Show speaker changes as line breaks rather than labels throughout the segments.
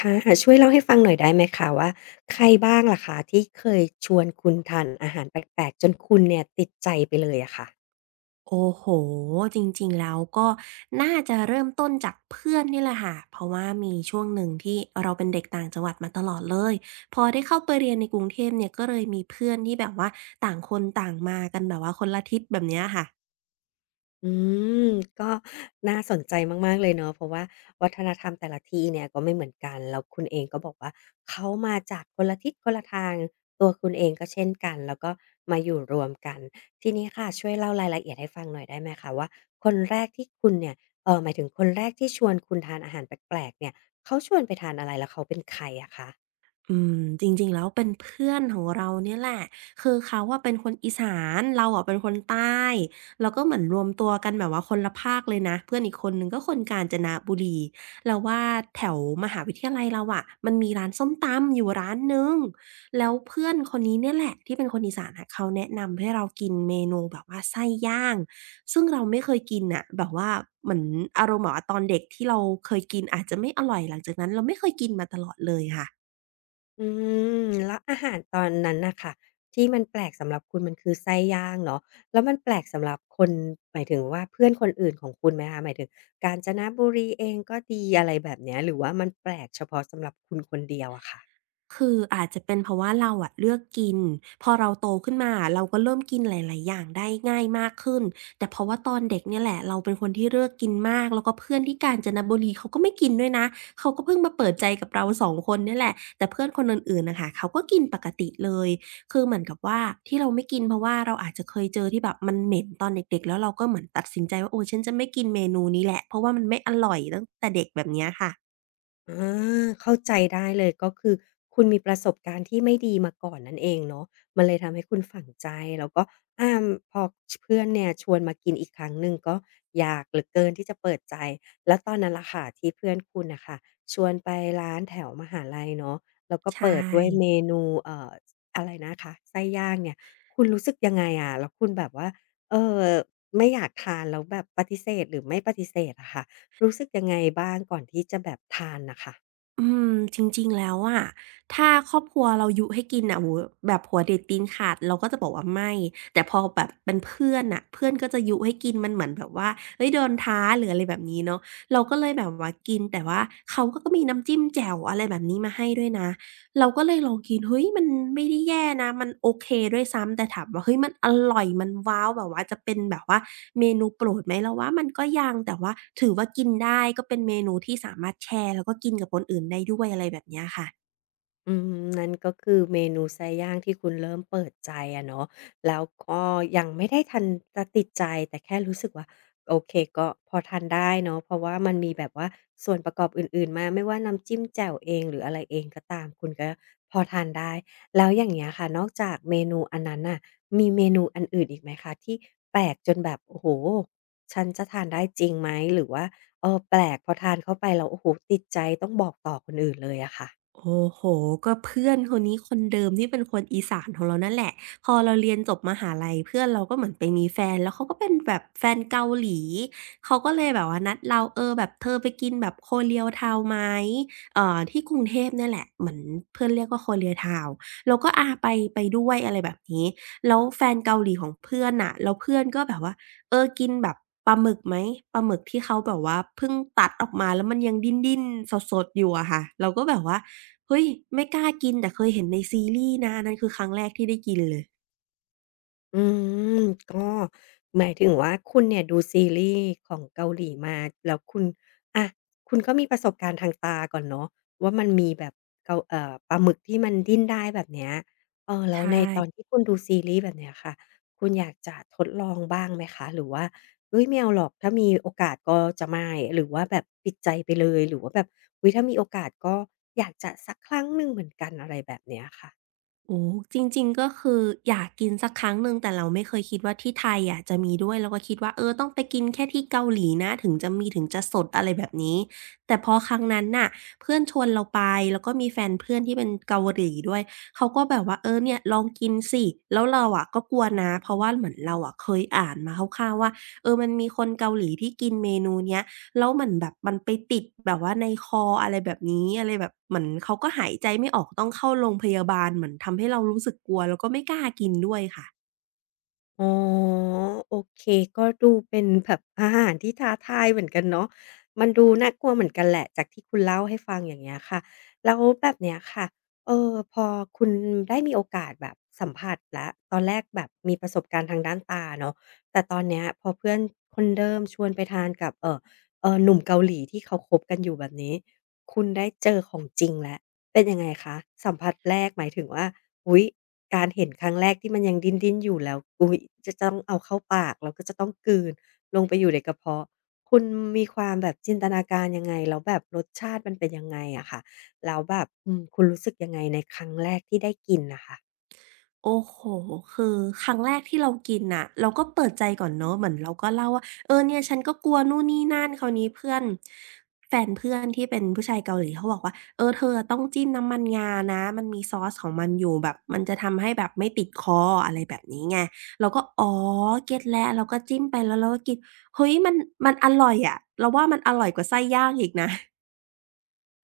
ค่ะช่วยเล่าให้ฟังหน่อยได้ไหมคะว่าใครบ้างล่ะคะที่เคยชวนคุณทานอาหารแปลกๆจนคุณเนี่ยติดใจไปเลยอะค่ะ
โอ้โห จริงๆ แล้วก็น่าจะเริ่มต้นจากเพื่อนนี่แหละค่ะ เพราะว่ามีช่วงหนึ่งที่เราเป็นเด็กต่างจังหวัดมาตลอดเลย พอได้เข้าไปเรียนในกรุงเทพเนี่ยก็เลยมีเพื่อนที่แบบว่าต่างคนต่างมากันแบบว่าคนละทิศแบบเนี้ยค่ะ
อืมก็น่าสนใจมากๆเลยเนาะเพราะว่าวัฒนธรรมแต่ละที่เนี่ยก็ไม่เหมือนกันแล้วคุณเองก็บอกว่าเขามาจากคนละทิศคนละทางตัวคุณเองก็เช่นกันแล้วก็มาอยู่รวมกันทีนี้ค่ะช่วยเล่ารายละเอียดให้ฟังหน่อยได้ไหมคะว่าคนแรกที่คุณเนี่ยหมายถึงคนแรกที่ชวนคุณทานอาหารแปลกๆเนี่ยเขาชวนไปทานอะไรแล้วเขาเป็นใครอะคะ
อืมจริงๆแล้วเป็นเพื่อนของเราเนี่ยแหละคือเขาอะเป็นคนอีสานเราอะเป็นคนใต้เราก็เหมือนรวมตัวกันแบบว่าคนละภาคเลยนะเพื่อนอีกคนหนึ่งก็คนกาญจนบุรีเราว่าแถวมหาวิทยาลัยเราอะมันมีร้านส้มตำอยู่ร้านหนึ่งแล้วเพื่อนคนนี้เนี่ยแหละที่เป็นคนอีสานอะเขาแนะนำให้เรากินเมนูแบบว่าไส้ย่างซึ่งเราไม่เคยกินน่ะแบบว่าเหมือนอารมณ์แบบว่าตอนเด็กที่เราเคยกินอาจจะไม่อร่อยหลังจากนั้นเราไม่เคยกินมาตลอดเลยค่ะ
อืมแล้วอาหารตอนนั้นน่ะค่ะที่มันแปลกสำหรับคุณมันคือไส้ย่างเนาะแล้วมันแปลกสำหรับคนหมายถึงว่าเพื่อนคนอื่นของคุณไหมคะหมายถึงกาญจนบุรีเองก็ดีอะไรแบบเนี้ยหรือว่ามันแปลกเฉพาะสำหรับคุณคนเดียวอะค่ะ
คืออาจจะเป็นเพราะว่าเราอะเลือกกินพอเราโตขึ้นมาเราก็เริ่มกินหลายๆอย่างได้ง่ายมากขึ้นแต่เพราะว่าตอนเด็กเนี่ยแหละเราเป็นคนที่เลือกกินมากแล้วก็เพื่อนที่กาญจนบุรีเขาก็ไม่กินด้วยนะเขาก็เพิ่งมาเปิดใจกับเราสองคนเนี่ยแหละแต่เพื่อนคนอื่นๆน่ะค่ะเขาก็กินปกติเลยคือเหมือนกับว่าที่เราไม่กินเพราะว่าเราอาจจะเคยเจอที่แบบมันเหม็นตอนเด็กๆแล้วเราก็เหมือนตัดสินใจว่าโอ้ฉันจะไม่กินเมนูนี้แหละเพราะว่ามันไม่อร่อยตั้งแต่เด็กแบบเนี้ยค่ะ
อาเข้าใจได้เลยก็คือคุณมีประสบการณ์ที่ไม่ดีมาก่อนนั่นเองเนาะมันเลยทำให้คุณฝังใจแล้วก็อาพอชเพื่อนเนี่ยชวนมากินอีกครั้งหนึ่งก็อยากเหลือเกินที่จะเปิดใจแล้วตอนนั้นล่ะค่ะที่เพื่อนคุณน่ะค่ะชวนไปร้านแถวมหาลัยเนาะแล้วก็
ใช
เปิดด้วย
่
เมนูอะไรนะคะไส้ย่างเนี่ยคุณรู้สึกยังไงอะแล้วคุณแบบว่าเอ่อไม่อยากทานแล้วแบบปฏิเสธหรือไม่ปฏิเสธอะค่ะ รู้สึกยังไงบ้างก่อนที่จะแบบทานน่ะค่ะ
อืมจริงๆ แล้วอะถ้าครอบครัวเรายุให้กินน่ะโอ้โฮแบบหัวเด็ดตีนขาดเราก็จะบอกว่าไม่ แต่พอแบบเป็นเพื่อนน่ะเพื่อนก็จะยุให้กินมันเหมือนแบบว่าเฮ้ยโดนท้าหรืออะไรแบบนี้เนาะเราก็เลยแบบว่ากินแต่ว่าเขาก็มีน้ำจิ้มแจ่วอะไรแบบนี้มาให้ด้วยนะ เราก็เลยลองกินเฮ้ยมันไม่ได้แย่นะมันโอเคด้วยซ้ำแต่ถามว่าเฮ้ยมันอร่อยมันว้าวแบบว่าจะเป็นแบบว่าเมนูโปรดไหมเราว่ามันก็ยังแต่ว่าถือว่ากินได้ก็เป็นเมนูที่สามารถแชร์แล้วก็กินกับคนอื่นได้ด้วยอะไรแบบเนี้ยค่ะ
อืมนั่นก็คือเมนูไซย่างที่คุณเริ่มเปิดใจอะเนาะแล้วก็ยังไม่ได้ทันจะติดใจแต่แค่รู้สึกว่าโอเคก็พอทานได้เนาะเพราะว่ามันมีแบบว่าส่วนประกอบอื่นๆมาไม่ว่าน้ำจิ้มแจ่วเองหรืออะไรเองก็ตามคุณก็พอทานได้แล้วอย่างเงี้ยค่ะนอกจากเมนูอันนั้นน่ะมีเมนูอันอื่นอีกไหมคะที่แปลกจนแบบโอ้โฮฉันจะทานได้จริงไหมหรือว่าเออแปลกพอทานเข้าไปแล้วโอ้โฮติดใจต้องบอกต่อคนอื่นเลยอะค่ะ
โอ้โฮก็เพื่อนคนนี้คนเดิมที่เป็นคนอีสานของเรานั่นแหละพอเราเรียนจบมหาลัยเพื่อนเราก็เหมือนไปมีแฟนแล้วเขาก็เป็นแบบแฟนเกาหลีเขาก็เลยแบบว่านัดเราเออแบบเธอไปกินแบบ Korean Town ไหมที่กรุงเทพเนี่ยแหละเหมือนเพื่อนเรียกว่า Korean Town เราก็อาไปด้วยอะไรแบบนี้ แล้วแฟนเกาหลีของเพื่อนน่ะแล้วเพื่อนก็แบบว่าเออกินแบบปลาหมึกไหมปลาหมึกที่เขาแบบว่าเพิ่งตัดออกมาแล้วมันยังดิ้นๆสดๆอยู่อะค่ะเราก็แบบว่า เฮ้ยไม่กล้ากินแต่เคยเห็นในซีรีส์นะอันนั้นคือครั้งแรกที่ได้กินเลย
อืมก็หมายถึงว่าคุณเนี่ยดูซีรีส์ของเกาหลีมาแล้วคุณอะคุณก็มีประสบการณ์ทางตาก่อนเนาะว่ามันมีแบบเกาปลาหมึกที่มันดิ้นได้แบบเนี้ยเออ
ใช
แล้วในตอน
่
ที่คุณดูซีรีส์แบบเนี้ยค่ะคุณอยากจะทดลองบ้างไหมคะหรือว่าเฮ้ยไม่เอาหรอกถ้ามีโอกาสก็จะไม่หรือว่าแบบปิดใจไปเลยหรือว่าแบบอุ๊ยถ้ามีโอกาสก็อยากจะสักครั้งหนึ่งเหมือนกันอะไรแบบเนี้ยค่ะ
โอ้จริงๆก็คืออยากกินสักครั้งหนึ่งแต่เราไม่เคยคิดว่าที่ไทยอะจะมีด้วยเราก็คิดว่าเออต้องไปกินแค่ที่เกาหลีนะถึงจะมีถึงจะสดอะไรแบบนี้แต่พอครั้งนั้นน่ะเพื่อนชวนเราไปแล้วก็มีแฟนเพื่อนที่เป็นเกาหลีด้วยเขาก็แบบว่าเออเนี่ยลองกินสิแล้วเราอะก็กลัวนะเพราะว่าเหมือนเราอะเคยอ่านมาคร่าวๆว่าเออมันมีคนเกาหลีที่กินเมนูเนี้ย แล้วเหมือนแบบมันไปติดแบบว่าในคออะไรแบบนี้อะไรแบบเหมือนเขาก็หายใจไม่ออกต้องเข้าโรงพยาบาลเหมือนทำให้เรารู้สึกกลัวแล้วก็ไม่กล้ากินด้วยค่ะ
อ๋อโอเคก็ดูเป็นแบบอาหารที่ท้าทายเหมือนกันเนาะมันดูน่ากลัวเหมือนกันแหละจากที่คุณเล่าให้ฟังอย่างเงี้ยค่ะแล้วแบบเนี้ยค่ะพอคุณได้มีโอกาสแบบสัมผัสแล้วตอนแรกแบบมีประสบการณ์ทางด้านตาเนาะแต่ตอนเนี้ยพอเพื่อนคนเดิมชวนไปทานกับหนุ่มเกาหลีที่เขาคบกันอยู่แบบนี้คุณได้เจอของจริงแล้วเป็นยังไงคะสัมผัสแรกหมายถึงว่า อุ๊ยการเห็นครั้งแรกที่มันยังดิ้นๆอยู่แล้วอุ๊ยจะต้องเอาเข้าปากแล้วก็จะต้องกลืนลงไปอยู่ในกระเพาะคุณมีความแบบจินตนาการยังไงแล้วแบบรสชาติมันเป็นยังไงอะค่ะแล้วแบบอืมคุณรู้สึกยังไงในครั้งแรกที่ได้กินน่ะค่ะ
โอ้โฮคือครั้งแรกที่เรากินน่ะเราก็เปิดใจก่อนเนาะเหมือนเราก็เล่าว่าเออเนี่ยฉันก็กลัวนู่นนี่นั่นคราวนี้เพื่อนแฟนเพื่อนที่เป็นผู้ชายเกาหลีเขาบอกว่าเออเธออะต้องจิ้มน้ำมันงานะมันมีซอสของมันอยู่แบบมันจะทำให้แบบไม่ติดคออะไรแบบนี้ไงเราก็อ๋อเก็ตแล้วเราก็จิ้มไปแล้วเราก็กินเฮ้ยมันอร่อยอะเราว่ามันอร่อยกว่าไส้ย่างอีกนะ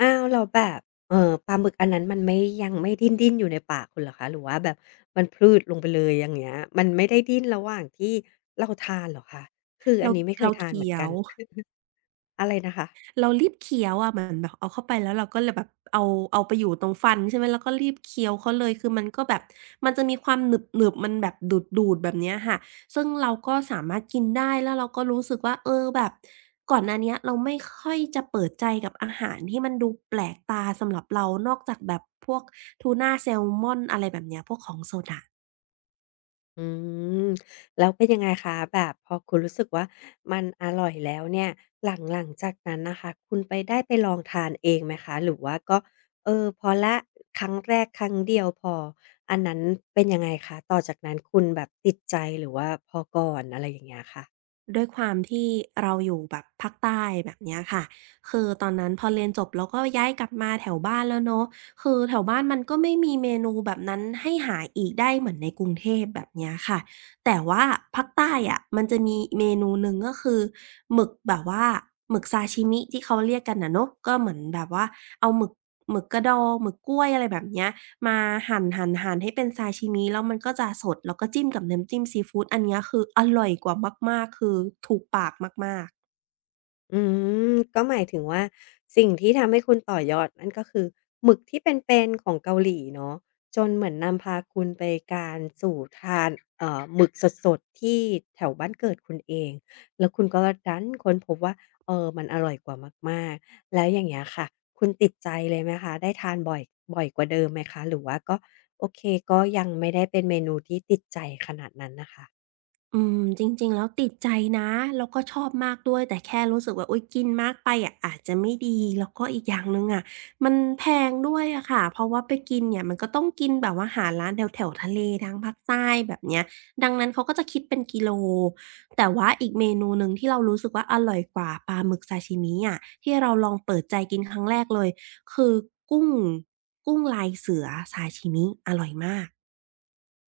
อ้าวแล้วแบบเอ่อปลาหมึกอันนั้นมันไม่ยังไม่ดิ้นๆอยู่ในปากคุณเหรอคะหรือว่าแบบมันพรืดลงไปเลยอย่างเงี้ยมันไม่ได้ดิ้นระหว่างที่เราทานเหรอคะคืออั
เรา
นนี้ไม่เค
เรา
ยทานเหมือ
เคี้
น
ย
กั
ว
น อะไรนะคะ
เรารีบเคี้ยวอะเหมือนแบบเอาเข้าไปแล้วเราก็เลยแบบเอาไปอยู่ตรงฟันใช่ไหมแล้วก็รีบเคี้ยวเขาเลยคือมันก็แบบมันจะมีความหนึบๆมันแบบดูดๆแบบเนี้ยค่ะซึ่งเราก็สามารถกินได้แล้วเราก็รู้สึกว่าเออแบบก่อนหน้าเนี้ยเราไม่ค่อยจะเปิดใจกับอาหารที่มันดูแปลกตาสำหรับเรานอกจากแบบพวกทูนาแซลมอนอะไรแบบเนี้ยพวกของสดอะ
อืมแล้วเป็นยังไงคะแบบพอคุณรู้สึกว่ามันอร่อยแล้วเนี่ยหลังจากนั้นนะคะคุณไปได้ไปลองทานเองไหมคะหรือว่าก็เออพอละครั้งแรกครั้งเดียวพออันนั้นเป็นยังไงคะต่อจากนั้นคุณแบบติดใจหรือว่าพอก่อนอะไรอย่างเงี้ยค่ะ
ด้วยความที่เราอยู่แบบภาคใต้แบบเนี้ยค่ะ คือตอนนั้นพอเรียนจบเราก็ย้ายกลับมาแถวบ้านแล้วเนาะคือแถวบ้านมันก็ไม่มีเมนูแบบนั้นให้หาอีกได้เหมือนในกรุงเทพแบบเนี้ยค่ะแต่ว่าภาคใต้อะมันจะมีเมนูหนึ่งก็คือหมึกแบบว่าหมึกซาชิมิที่เขาเรียกกันนะเนาะก็เหมือนแบบว่า เอาหมึกกระดองหมึกกล้วยอะไรแบบเนี้ยมาหั่นๆๆให้เป็นซาชิมิแล้วมันก็จะสดแล้วก็จิ้มกับน้ำจิ้มซีฟูดอันเนี้ยคืออร่อยกว่ามากๆคือถูกปากมากๆ
อืมก็หมายถึงว่าสิ่งที่ทำให้คุณต่อยอดนั่นก็คือหมึกที่เป็นๆของเกาหลีเนาะจนเหมือนนำพาคุณไปการสู่ทานหมึกสดๆที่แถวบ้านเกิดคุณเองแล้วคุณก็ดันค้นพบว่าเออมันอร่อยกว่ามากๆแล้วอย่างเงี้ยค่ะคุณติดใจเลยไหมคะได้ทานบ่อยกว่าเดิมไหมคะหรือว่าก็โอเคก็ยังไม่ได้เป็นเมนูที่ติดใจขนาดนั้นน่ะค่ะ
อืมจริงๆ แล้วติดใจนะ แล้วก็ชอบมากด้วย แต่แค่รู้สึกว่าอุ๊ยกินมากไปอะอาจจะไม่ดี แล้วก็อีกอย่างหนึ่งอะมันแพงด้วยอะค่ะเพราะว่าไปกินเนี่ยมันก็ต้องกินแบบว่าหาร้านแถวๆทะเลทางภาคใต้แบบเนี้ยดังนั้นเขาก็จะคิดเป็นกิโล แต่ว่าอีกเมนูหนึ่งที่เรารู้สึกว่าอร่อยกว่าปลาหมึกซาชิมิอะที่เราลองเปิดใจกินครั้งแรกเลยคือกุ้งกุ้งลายเสือซาชิมิอร่อยมาก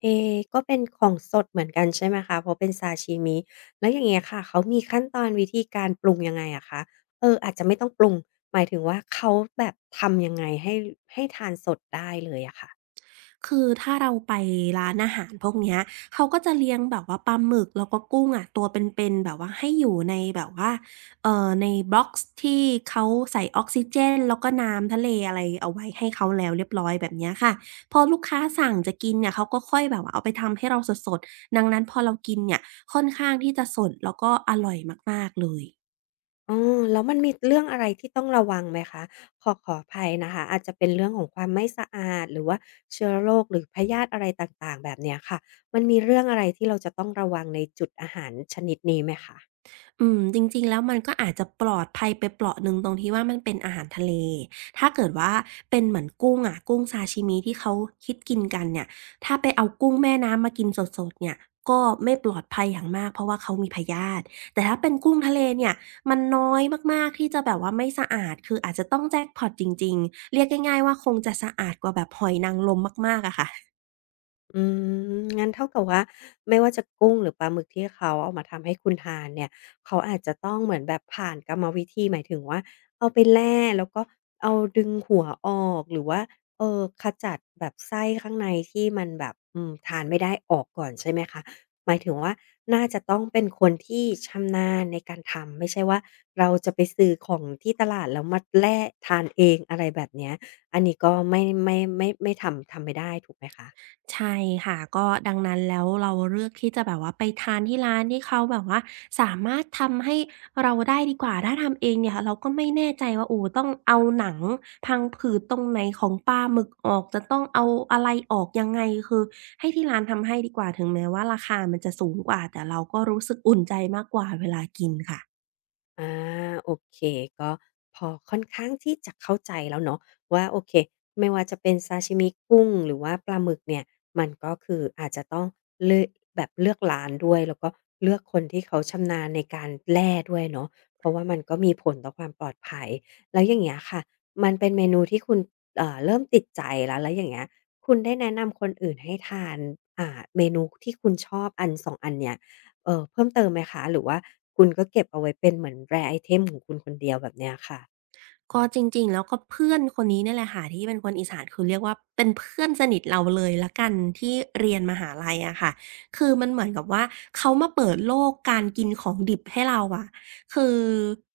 เอก็เป็นของสดเหมือนกันใช่ไหมคะ เพราะเป็นซาชิมิแล้วอย่างเงี้ยค่ะเขามีขั้นตอนวิธีการปรุงยังไงอะคะเอออาจจะไม่ต้องปรุง หมายถึงว่าเขาแบบทำยังไงให้ให้ทานสดได้เลยอะค่ะ
คือถ้าเราไปร้านอาหารพวกเนี้ยเขาก็จะเลี้ยงแบบว่าปลาหมึกแล้วก็กุ้งอะตัวเป็นๆแบบว่าให้อยู่ในแบบว่าในบล็อกซ์ที่เขาใส่ออกซิเจนแล้วก็น้ำทะเลอะไรเอาไว้ให้เขาแล้วเรียบร้อยแบบเนี้ยค่ะพอลูกค้าสั่งจะกินเนี่ยเขาก็ค่อยแบบว่าเอาไปทำให้เราสดๆดังนั้นพอเรากินเนี่ยค่อนข้างที่จะสดแล้วก็อร่อยมากๆเลย
อ๋อแล้วมันมีเรื่องอะไรที่ต้องระวังไหมคะขอขออภัยนะคะอาจจะเป็นเรื่องของความไม่สะอาดหรือว่าเชื้อโรคหรือพยาธิอะไรต่างๆแบบเนี้ยค่ะมันมีเรื่องอะไรที่เราจะต้องระวังในจุดอาหารชนิดนี้ไหมคะ
อืมจริงๆแล้วมันก็อาจจะปลอดภัยไปเปราะหนึ่งตรงที่ว่ามันเป็นอาหารทะเลถ้าเกิดว่าเป็นเหมือนกุ้งอะกุ้งซาชิมิที่เขาฮิตกินกันเนี่ยถ้าไปเอากุ้งแม่น้ำมากินสดๆเนี่ยก็ไม่ปลอดภัยอย่างมากเพราะว่าเขามีพยาธิแต่ถ้าเป็นกุ้งทะเลเนี่ยมันน้อยมากๆที่จะแบบว่าไม่สะอาดคืออาจจะต้องแจ็กพอตจริงๆ เรียกง่ายๆว่าคงจะสะอาดกว่าแบบหอยนางรมมากๆอะค่ะ
อืมงั้นเท่ากับว่าไม่ว่าจะกุ้งหรือปลาหมึกที่เขาเอามาทำให้คุณทานเนี่ยเขาอาจจะต้องเหมือนแบบผ่านกรรมวิธีหมายถึงว่าเอาไปแล่แล้วก็เอาดึงหัวออกหรือว่าขจัดแบบไส้ข้างในที่มันแบบอืมทานไม่ได้ออกก่อนใช่ไหมคะหมายถึงว่าน่าจะต้องเป็นคนที่ชำนาญในการทำไม่ใช่ว่าเราจะไปซื้อของที่ตลาดแล้วมาแล่ทานเองอะไรแบบเนี้ยอันนี้ก็ไม่ทำไม่ได้ถูกไหมคะ
ใช่ค่ะก็ดังนั้นแล้วเราเลือกที่จะแบบว่าไปทานที่ร้านที่เขาแบบว่าสามารถทำให้เราได้ดีกว่าถ้าทำเองเนี่ยเราก็ไม่แน่ใจว่าโอ้ต้องเอาหนังพังผืดตรงไหนของปลาหมึกออกจะต้องเอาอะไรออกยังไงคือให้ที่ร้านทำให้ดีกว่าถึงแม้ว่าราคามันจะสูงกว่าแต่เราก็รู้สึกอุ่นใจมากกว่าเวลากินค่ะ
อาโอเคก็พอค่อนข้างที่จะเข้าใจแล้วเนาะว่าโอเคไม่ว่าจะเป็นซาชิมิกุ้งหรือว่าปลาหมึกเนี่ยมันก็คืออาจจะต้องเลือกแบบเลือกร้านด้วยแล้วก็เลือกคนที่เขาชำนาญในการแล่ด้วยเนาะเพราะว่ามันก็มีผลต่อความปลอดภัยแล้วอย่างเงี้ยค่ะมันเป็นเมนูที่คุณเริ่มติดใจแล้วอย่างเงี้ยคุณได้แนะนำคนอื่นให้ทานอ่าเมนูที่คุณชอบอัน2องอันเนี้ย เพิ่มเติมไหมคะหรือว่าคุณก็เก็บเอาไว้เป็นเหมือน rare item ของคุณคนเดียวแบบเนี้ยค่ะ
ก็จริงๆแล้วก็เพื่อนคนนี้เนี่ยแหละค่ะที่เป็นคนอีสานคือเรียกว่าเป็นเพื่อนสนิทเราเลยแล้วกันที่เรียนมหาลัยอะค่ะคือมันเหมือนกับว่าเขามาเปิดโลกการกินของดิบให้เราอะคือ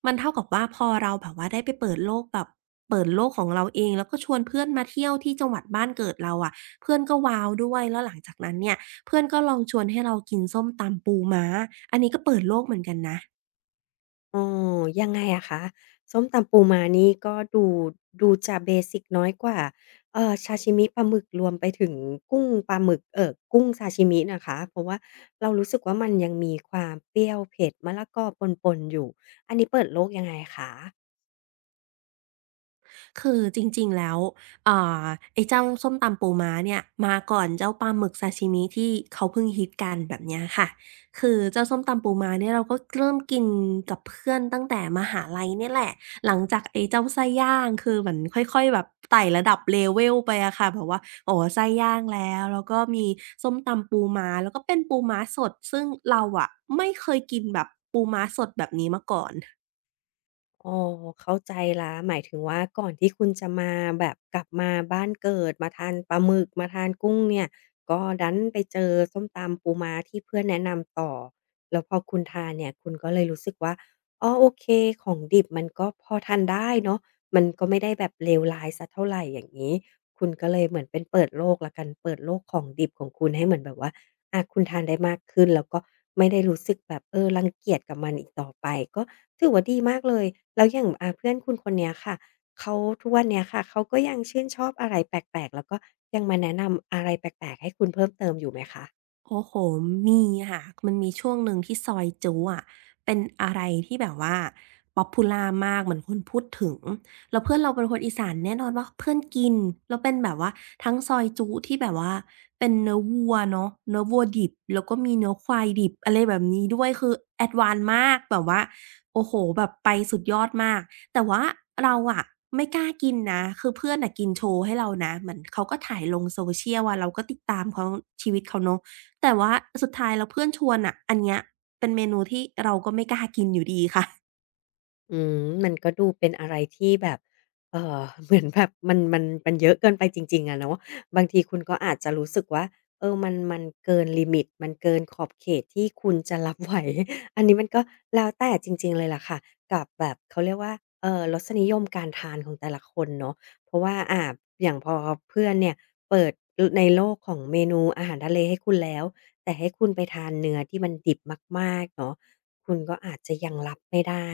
มันเท่ากับว่าพอเราแบบว่าได้ไปเปิดโลกแบบเปิดโลกของเราเองแล้วก็ชวนเพื่อนมาเที่ยวที่จังหวัดบ้านเกิดเราอะเพื่อนก็ว้าวด้วยแล้วหลังจากนั้นเนี่ยเพื่อนก็ลองชวนให้เรากินส้มตำปูม้าอันนี้ก็เปิดโลกเหมือนกันนะ
อ๋อยังไงอะคะส้มตำปูม้านี่ก็ดูจะเบสิกน้อยกว่าซาชิมิปลาหมึกรวมไปถึงกุ้งปลาหมึกกุ้งซาชิมินะคะเพราะว่าเรารู้สึกว่ามันยังมีความเปรี้ยวเผ็ดมะละกอปนๆอยู่อันนี้เปิดโลกยังไงคะ
คือจริงๆแล้วอ่าไอ้เจ้าส้มตำปูม้าเนี่ยมาก่อนเจ้าปลาหมึกซาชิมิที่เขาเพิ่งฮิตกันแบบเนี้ยค่ะคือเจ้าส้มตำปูม้าเนี่ยเราก็เริ่มกินกับเพื่อนตั้งแต่มหาลัยเนี่ยแหละหลังจากไอ้เจ้าไส้ย่างคือเหมือนค่อยๆแบบไต่ระดับ level ไปอะค่ะแบบว่าอ๋อไส้ย่างแล้วก็มีส้มตำปูม้าแล้วก็เป็นปูม้าสดซึ่งเราอะไม่เคยกินแบบปูม้าสดแบบนี้มาก่อน
อ๋อเข้าใจแล้วหมายถึงว่าก่อนที่คุณจะมาแบบกลับมาบ้านเกิดมาทานปลาหมึกมาทานกุ้งเนี่ยก็ดันไปเจอส้มตำปูม้าที่เพื่อนแนะนำต่อแล้วพอคุณทานเนี่ยคุณก็เลยรู้สึกว่าอ๋อโอเคของดิบมันก็พอทานได้เนาะมันก็ไม่ได้แบบเลวร้ายเสียเท่าไรอย่างงี้คุณก็เลยเหมือนเป็นเปิดโลกแล้วกันเปิดโลกของดิบของคุณให้เหมือนแบบว่า อาคุณทานได้มากขึ้นแล้วก็ไม่ได้รู้สึกแบบเออรังเกียจกับมันอีกต่อไปก็ถือว่าดีมากเลยแล้วอย่างอ่าเพื่อนคุณคนเนี้ยค่ะเขาทุกวันเนี้ยค่ะเขาก็ยังชื่นชอบอะไรแปลกๆแล้วก็ยังมาแนะนำอะไรแปลกๆให้คุณเพิ่มเติมอยู่ไหมคะ
โอ้โห มีค่ะมันมีช่วงหนึ่งที่ซอยจู๊อะเป็นอะไรที่แบบว่าป๊อปพูล่ามากเหมือนคนพูดถึงแล้วเพื่อนเราเป็นคนอีสานแน่นอนว่าเพื่อนกินแล้วเป็นแบบว่าทั้งซอยจู๊ที่แบบว่าเป็นเนื้อวัวเนาะเนื้อวัวดิบแล้วก็มีเนื้อควายดิบอะไรแบบนี้ด้วยคือแอดวานซ์มากแบบว่าโอ้โฮแบบไปสุดยอดมาก แต่ว่าเราอะไม่กล้ากินนะคือเพื่อนน่ะกินโชว์ให้เรานะเหมือนเขาก็ถ่ายลง social อะเราก็ติดตามเขาชีวิตเขาเนาะ แต่ว่าสุดท้ายแล้วเพื่อนชวนน่ะอันเนี้ยเป็นเมนูที่เราก็ไม่กล้ากินอยู่ดีค่ะ
อืมมันก็ดูเป็นอะไรที่แบบ เหมือนแบบมันเยอะเกินไปจริงๆอะเนาะบางทีคุณก็อาจจะรู้สึกว่าเออมันเกินลิมิตมันเกินขอบเขตที่คุณจะรับไหว อันนี้มันก็แล้วแต่จริงๆเลยล่ะค่ะกับแบบเขาเรียกว่าเออรสนิยมการทานของแต่ละคนเนาะเพราะว่าอ่าอย่างพอเพื่อนเนี่ยเปิดในโลกของเมนูอาหารทะเลให้คุณแล้วแต่ให้คุณไปทานเนื้อที่มันดิบมากๆเนาะคุณก็อาจจะยังรับไม่ได้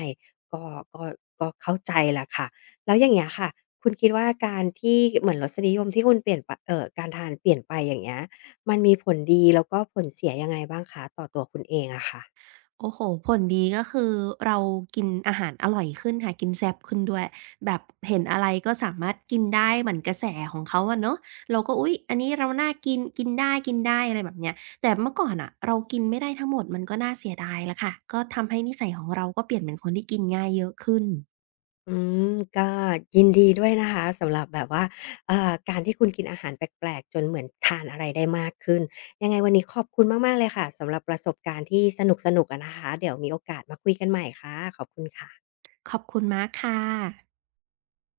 ก็ก็ก็เข้าใจแหละค่ะแล้วอย่างเงี้ยค่ะคุณคิดว่าการที่เหมือนรสนิยมที่คุณเปลี่ยนไปการทานเปลี่ยนไปอย่างเงี้ยมันมีผลดีแล้วก็ผลเสียยังไงบ้างคะต่อตัวคุณเองอะค่ะ
โอ้โฮผลดีก็คือเรากินอาหารอร่อยขึ้นค่ะกินแซ่บขึ้นด้วยแบบเห็นอะไรก็สามารถกินได้เหมือนกระแสของเขาอะเนาะเราก็อุ๊ยอันนี้เราน่ากินกินได้ๆอะไรแบบเนี้ยแต่เมื่อก่อนน่ะเรากินไม่ได้ทั้งหมดมันก็น่าเสียดายแล้วค่ะก็ทำให้นิสัยของเราก็เปลี่ยนเป็นคนที่กินง่ายเยอะขึ้น
อืมก็ยินดีด้วยนะคะสำหรับแบบว่าการที่คุณกินอาหารแปลกๆจนเหมือนทานอะไรได้มากขึ้นยังไงวันนี้ขอบคุณมากๆเลยค่ะสำหรับประสบการณ์ที่สนุกๆอะนะคะเดี๋ยวมีโอกาสมาคุยกันใหม่ค่ะขอบคุณค่ะ
ขอบคุณมากค่ะ